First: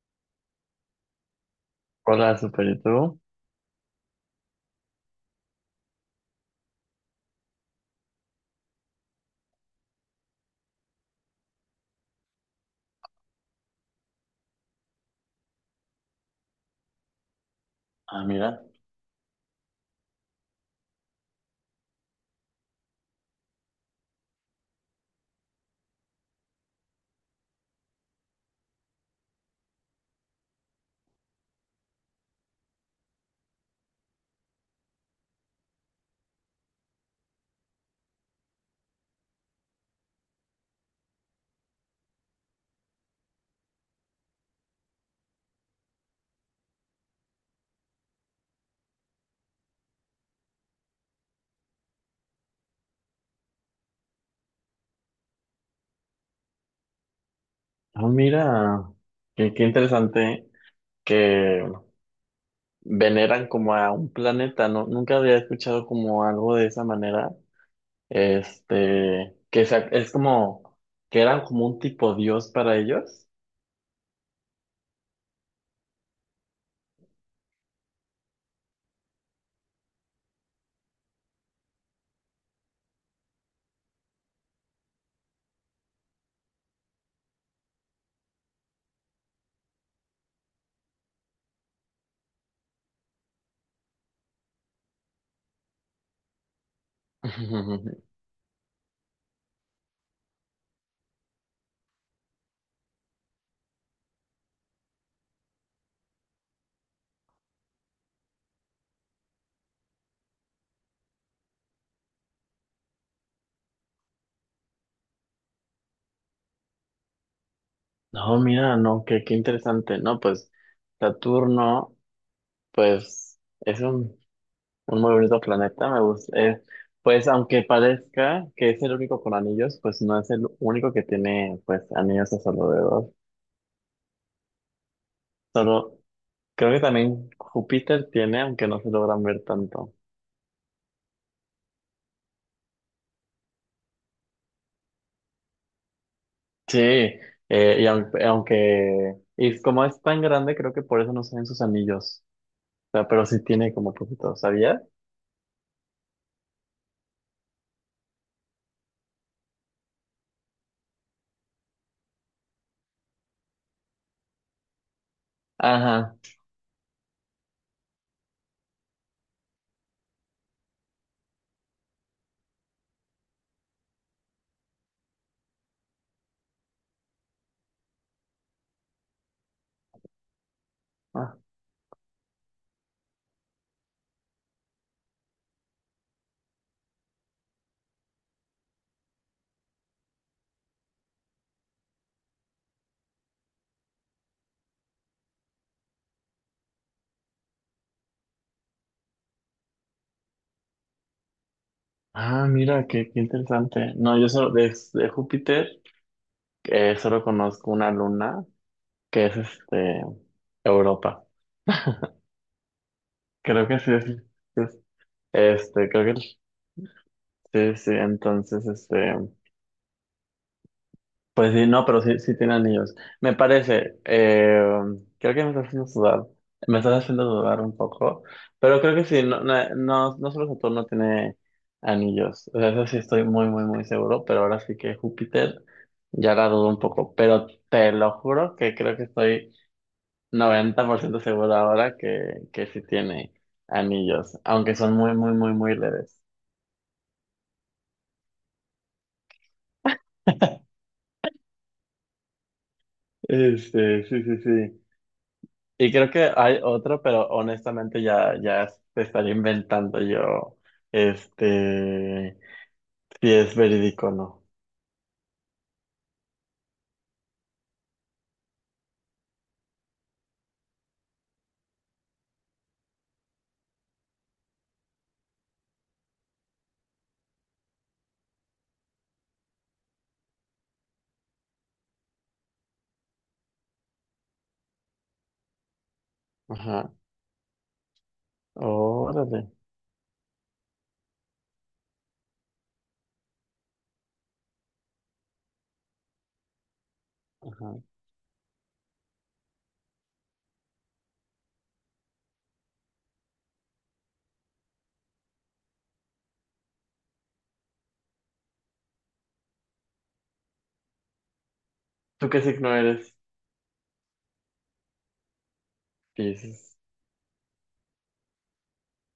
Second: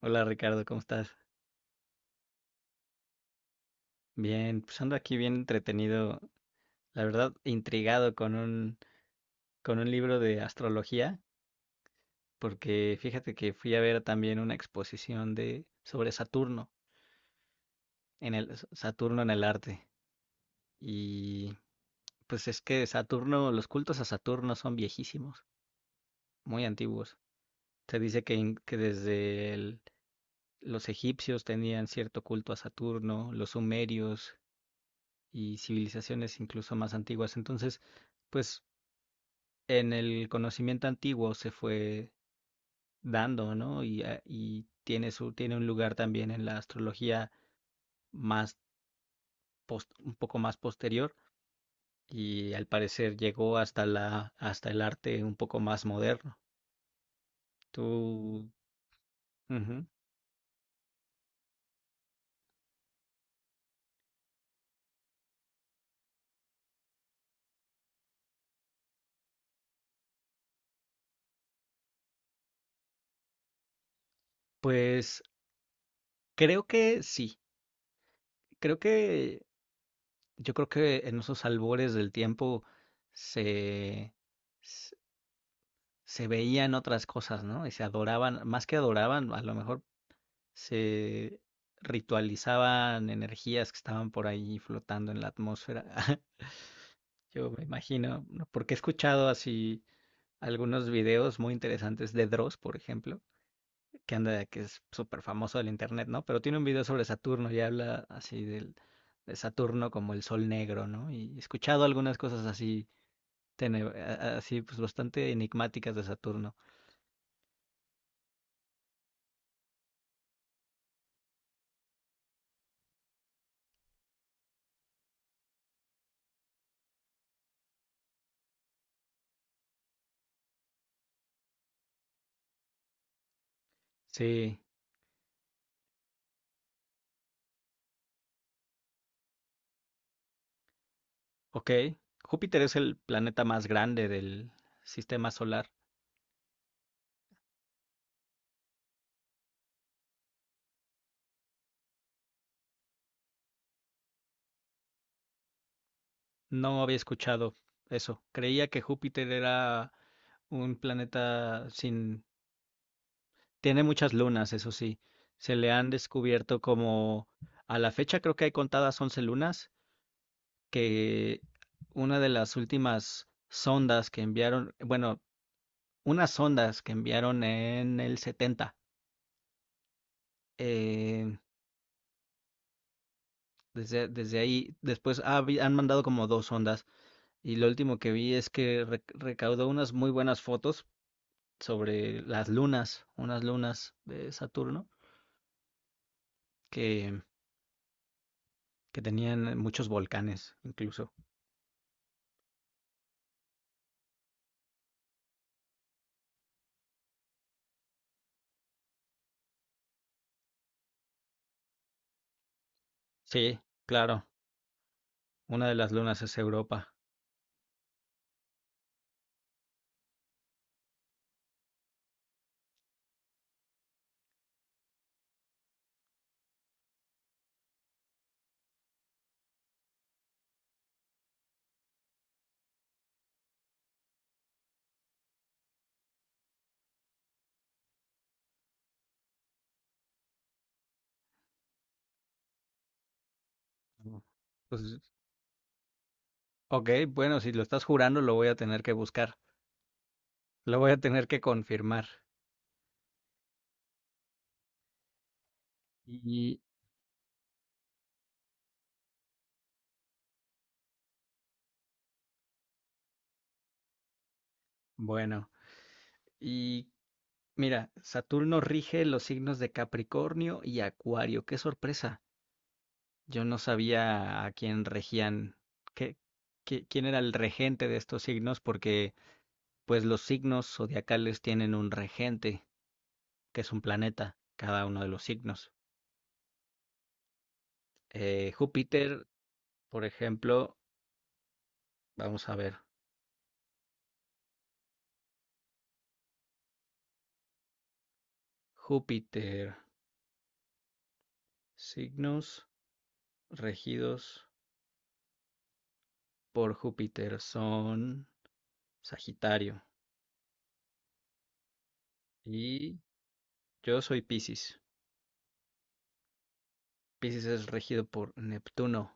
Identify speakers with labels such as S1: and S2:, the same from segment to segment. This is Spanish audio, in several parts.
S1: Hola Ricardo, ¿cómo estás?
S2: Hola, super YouTube.
S1: Bien, pues ando aquí bien entretenido, la verdad intrigado con un libro de astrología, porque fíjate que fui a ver también una exposición de sobre Saturno
S2: Ah,
S1: en el
S2: mira.
S1: Saturno en el arte. Y pues es que Saturno, los cultos a Saturno son viejísimos, muy antiguos. Se dice que desde los egipcios tenían cierto culto a Saturno, los sumerios y civilizaciones incluso más antiguas. Entonces, pues en el conocimiento antiguo se fue dando, ¿no? Y tiene un lugar también en la astrología más un poco más posterior, y al parecer llegó hasta el arte un poco más moderno.
S2: Ah,
S1: Tú.
S2: mira. Qué
S1: Ujú.
S2: interesante que veneran como a un planeta, ¿no? Nunca había escuchado como algo de esa manera. Este, es como que eran como un tipo dios para ellos.
S1: Pues creo que sí, creo que yo creo que en esos albores del tiempo se, se se veían otras cosas, ¿no? Y se adoraban, más que adoraban, a lo mejor se ritualizaban energías que estaban por ahí flotando en la atmósfera. Yo me imagino, ¿no?, porque he escuchado así algunos videos muy interesantes de Dross, por ejemplo, que es súper famoso del internet, ¿no? Pero tiene un video sobre Saturno y habla así de Saturno como el sol negro, ¿no? Y he escuchado algunas cosas así, tene- a- así pues bastante enigmáticas de Saturno.
S2: No, mira, no, qué interesante. No, pues Saturno, pues es un muy bonito planeta, me gusta. Pues aunque parezca que es el único con anillos, pues no es el único que tiene pues anillos a su alrededor.
S1: Sí,
S2: Solo creo que también Júpiter tiene, aunque no se logran ver tanto.
S1: ok. Júpiter es el planeta más grande del sistema solar.
S2: Sí, y aunque y como es tan grande, creo que por eso no se ven sus anillos. O sea, pero sí tiene como poquito, ¿sabías?
S1: No había escuchado eso. Creía que Júpiter era un planeta sin. Tiene muchas lunas, eso sí. Se le han
S2: Ajá.
S1: descubierto como. A la fecha creo que hay contadas 11 lunas, que una de las últimas sondas que enviaron, bueno, unas sondas que enviaron en el 70, eh,
S2: Ah,
S1: desde ahí, después han mandado como dos sondas, y lo último que vi es que recaudó unas muy buenas fotos sobre las lunas, unas lunas de Saturno que, que tenían muchos volcanes incluso.
S2: ah, mira, qué interesante. No, yo solo de Júpiter solo conozco una luna que es este Europa.
S1: Sí,
S2: Creo que sí es,
S1: claro,
S2: es-
S1: una de
S2: este,
S1: las
S2: creo que
S1: lunas es Europa.
S2: sí, sí, entonces este, pues sí, no, pero sí, sí tiene anillos. Me parece, creo que me estás haciendo sudar, me estás haciendo dudar un poco, pero creo que sí, no solo Saturno tiene anillos, o sea, eso sí estoy muy, muy, muy seguro, pero ahora sí que Júpiter ya la dudo un poco, pero te lo juro que creo que estoy 90% seguro ahora que sí tiene anillos, aunque son
S1: Pues,
S2: muy, muy, muy, muy leves.
S1: ok, bueno, si lo estás jurando lo voy a tener que buscar, lo voy a tener que confirmar.
S2: Este, sí, sí, sí. Y creo que
S1: Y
S2: hay otro, pero honestamente ya te estaría inventando yo, este, si es verídico o no.
S1: bueno, y mira, Saturno rige los signos de Capricornio y Acuario. Qué sorpresa. Yo no sabía a quién regían, qué, quién era el regente de estos signos, porque pues los signos zodiacales tienen un regente, que es un planeta, cada uno de los signos.
S2: Ajá.
S1: Júpiter,
S2: Órale.
S1: por ejemplo, vamos a ver,
S2: Ajá.
S1: Júpiter, signos regidos por Júpiter son Sagitario,
S2: ¿Tú qué signo
S1: y
S2: eres?
S1: yo soy Piscis.
S2: Piscis.
S1: Piscis es regido por Neptuno,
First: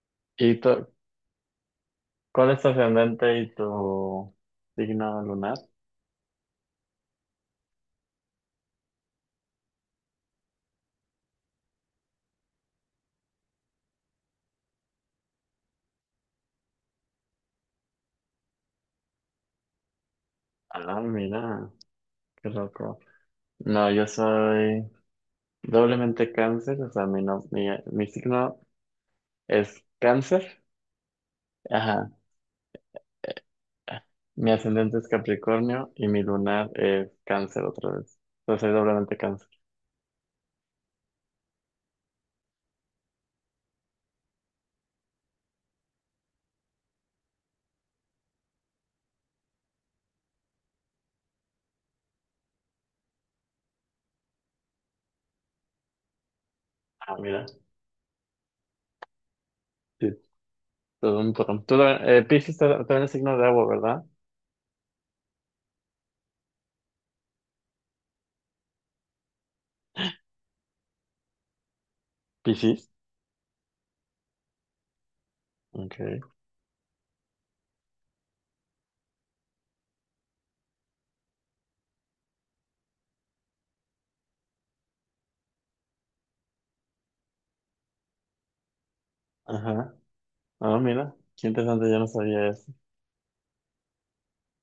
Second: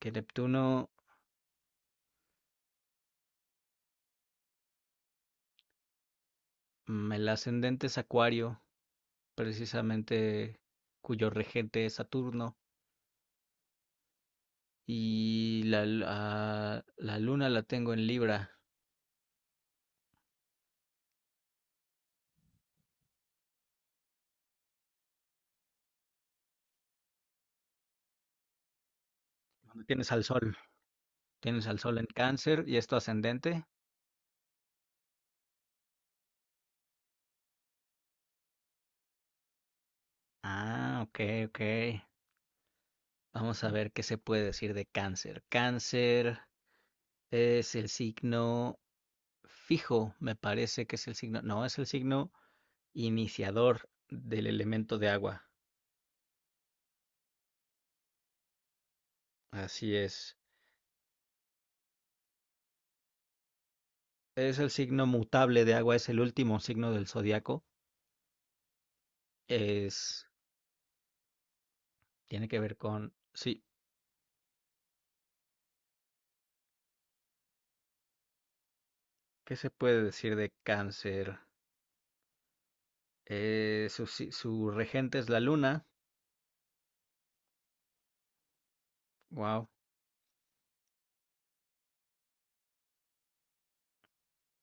S1: que
S2: ¿Y
S1: Neptuno,
S2: tú, cuál es tu ascendente y tu signo lunar?
S1: el ascendente es Acuario, precisamente cuyo regente es Saturno. Y la luna la tengo en Libra,
S2: Ah, mira, qué loco. No, yo soy doblemente cáncer, o sea, mi, no- mi signo
S1: donde
S2: es
S1: tienes al sol.
S2: cáncer,
S1: Tienes al sol en
S2: ajá,
S1: Cáncer y es tu ascendente.
S2: mi ascendente es Capricornio y mi lunar es cáncer otra vez. Entonces soy doblemente cáncer.
S1: Ah, ok, ok. Vamos a ver qué se puede decir de Cáncer. Cáncer es el signo fijo, me parece que es el signo. No, es el signo iniciador del elemento de agua.
S2: Ah, mira,
S1: Así
S2: sí,
S1: es.
S2: todo un poco. Tú, también es signo de agua, ¿verdad?
S1: Es el signo mutable de agua, es el último signo del zodiaco. Es, tiene que ver
S2: Piscis.
S1: con, sí,
S2: Ok.
S1: ¿qué se puede decir de Cáncer? Su, si- su regente es la luna. Wow,
S2: Ajá. Ah, mira, qué interesante, yo no sabía eso.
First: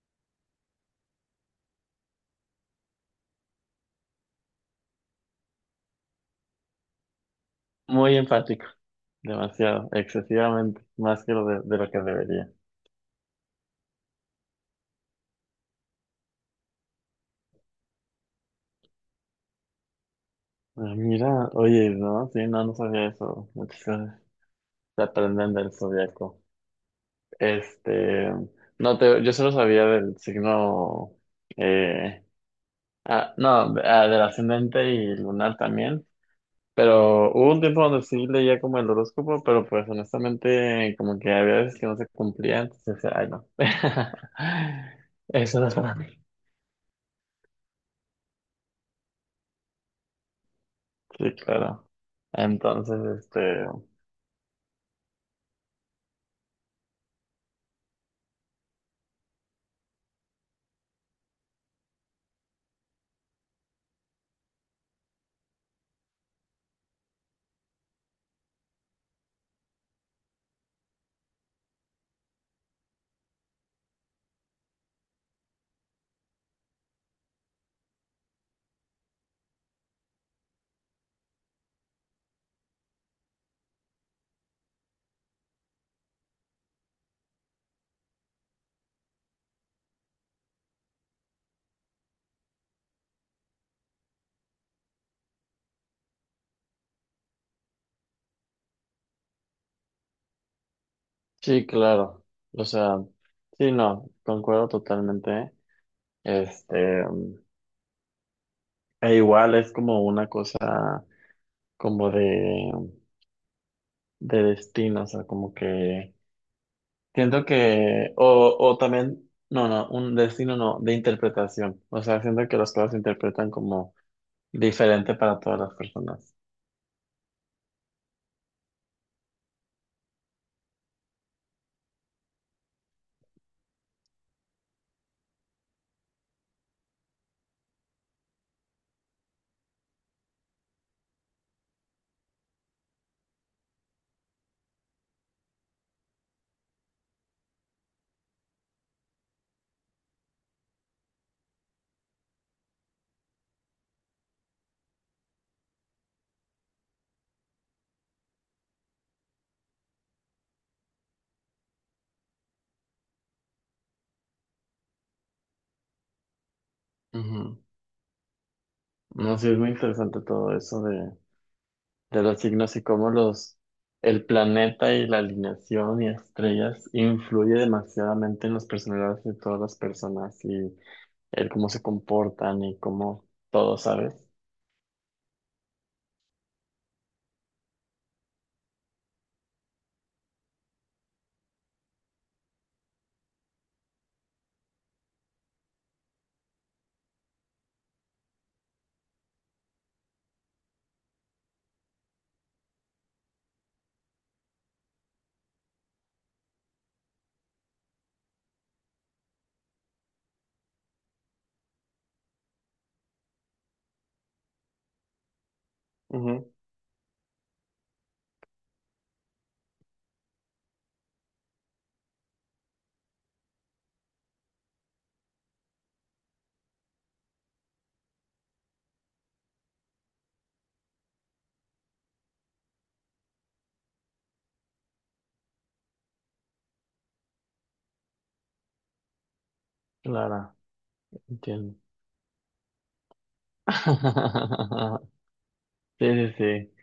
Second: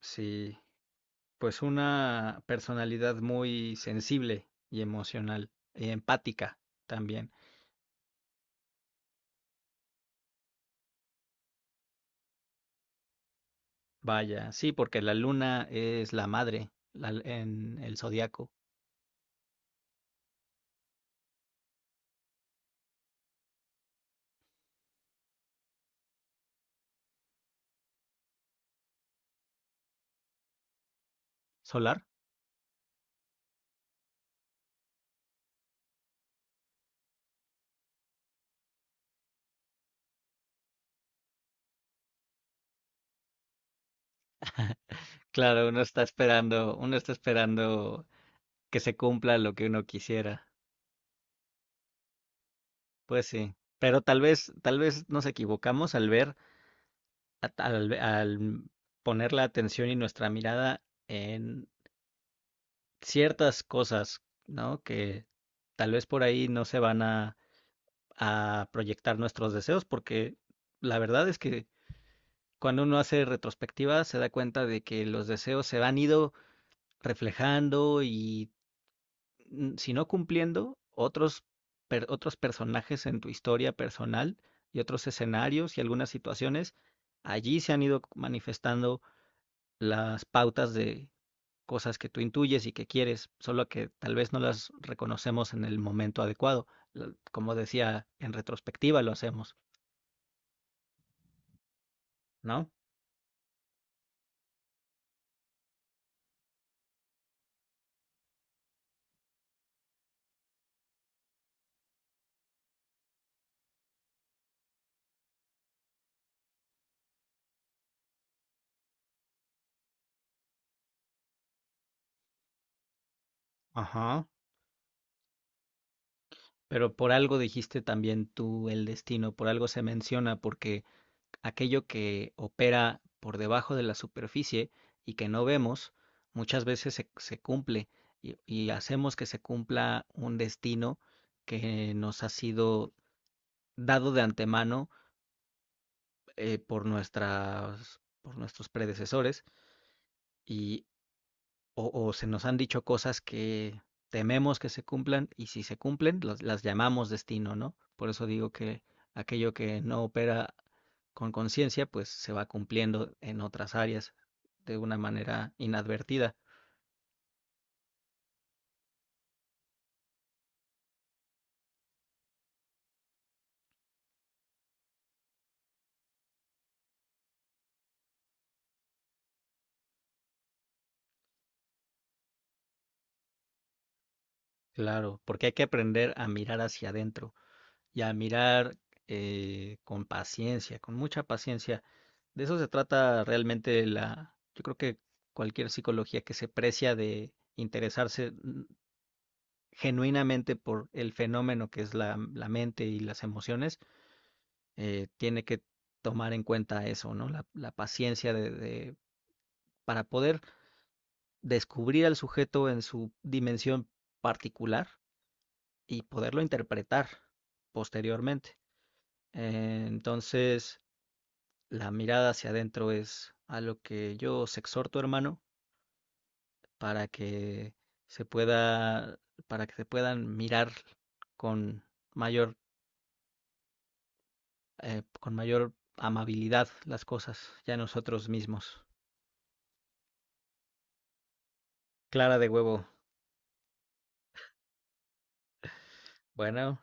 S1: sí. Pues una personalidad muy sensible y emocional, y empática también.
S2: Muy enfático, demasiado, excesivamente, más que lo de lo que debería.
S1: Vaya, sí, porque la luna es la madre en el zodiaco
S2: Ah, mira, oye, no, sí, no, no sabía eso. Muchas cosas se aprenden del zodiaco. Este, no te, yo solo sabía del signo,
S1: solar.
S2: eh, ah, no, ah, del ascendente y lunar también, pero hubo un tiempo donde sí leía como el horóscopo, pero pues honestamente como que había veces que no se cumplía, entonces decía, ay no. Eso no
S1: Claro,
S2: es
S1: uno
S2: para
S1: está
S2: mí.
S1: esperando, uno está esperando que se cumpla lo que uno quisiera.
S2: Sí, claro. Entonces,
S1: Pues sí.
S2: este,
S1: Pero tal vez nos equivocamos al ver al poner la atención y nuestra mirada en ciertas cosas, ¿no? Que tal vez por ahí no se van a proyectar nuestros deseos, porque la verdad es que cuando uno hace retrospectiva se da cuenta de que los deseos se han ido reflejando y, si no cumpliendo, otros personajes en tu historia personal y otros escenarios y algunas situaciones allí se han ido manifestando las pautas de cosas que tú intuyes y que quieres, solo que tal vez no las reconocemos en el momento adecuado. Como decía, en retrospectiva lo hacemos,
S2: sí, claro. O
S1: ¿no?
S2: sea, sí, no, concuerdo totalmente. Este, e igual es como una cosa, como de destino, o sea, como que siento que, o también, no, no, un destino no, de interpretación, o sea, siento que las cosas se interpretan como
S1: Ajá.
S2: diferente para todas las personas.
S1: Pero por algo dijiste también tú el destino, por algo se menciona, porque aquello que opera por debajo de la superficie y que no vemos, muchas veces se cumple, y hacemos que se cumpla un destino que nos ha sido dado de antemano, por nuestros predecesores, y se nos han dicho cosas que tememos que se cumplan, y si se cumplen las llamamos destino, ¿no? Por eso digo que aquello que no opera con conciencia pues se va cumpliendo en otras áreas de una manera inadvertida.
S2: Ujú. No, sí, es muy interesante todo eso de los signos y cómo los, el planeta y la alineación y estrellas influye demasiadamente en las personalidades de todas las personas y el cómo se comportan y cómo todo, ¿sabes?
S1: Claro, porque hay que aprender a mirar hacia adentro y a mirar, con paciencia, con mucha paciencia. De eso se trata realmente yo creo que cualquier psicología que se precia de interesarse, genuinamente por el fenómeno que es la mente y las emociones, tiene que tomar en cuenta eso, ¿no? La paciencia para poder descubrir al sujeto en su dimensión particular y poderlo
S2: Ujú.
S1: interpretar posteriormente. Entonces, la mirada hacia adentro es a lo que yo os exhorto, hermano, para que se pueda, para que se puedan mirar con mayor, con mayor amabilidad las cosas, ya nosotros mismos.
S2: Clara, entiendo.
S1: Clara de huevo.
S2: Sí, sí, sí.
S1: Bueno,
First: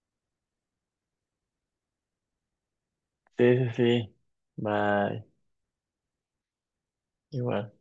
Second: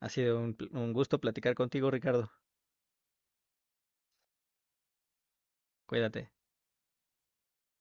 S1: ha sido un gusto platicar contigo, Ricardo.
S2: Sí, sí, sí. Bye.
S1: Cuídate.
S2: Igual.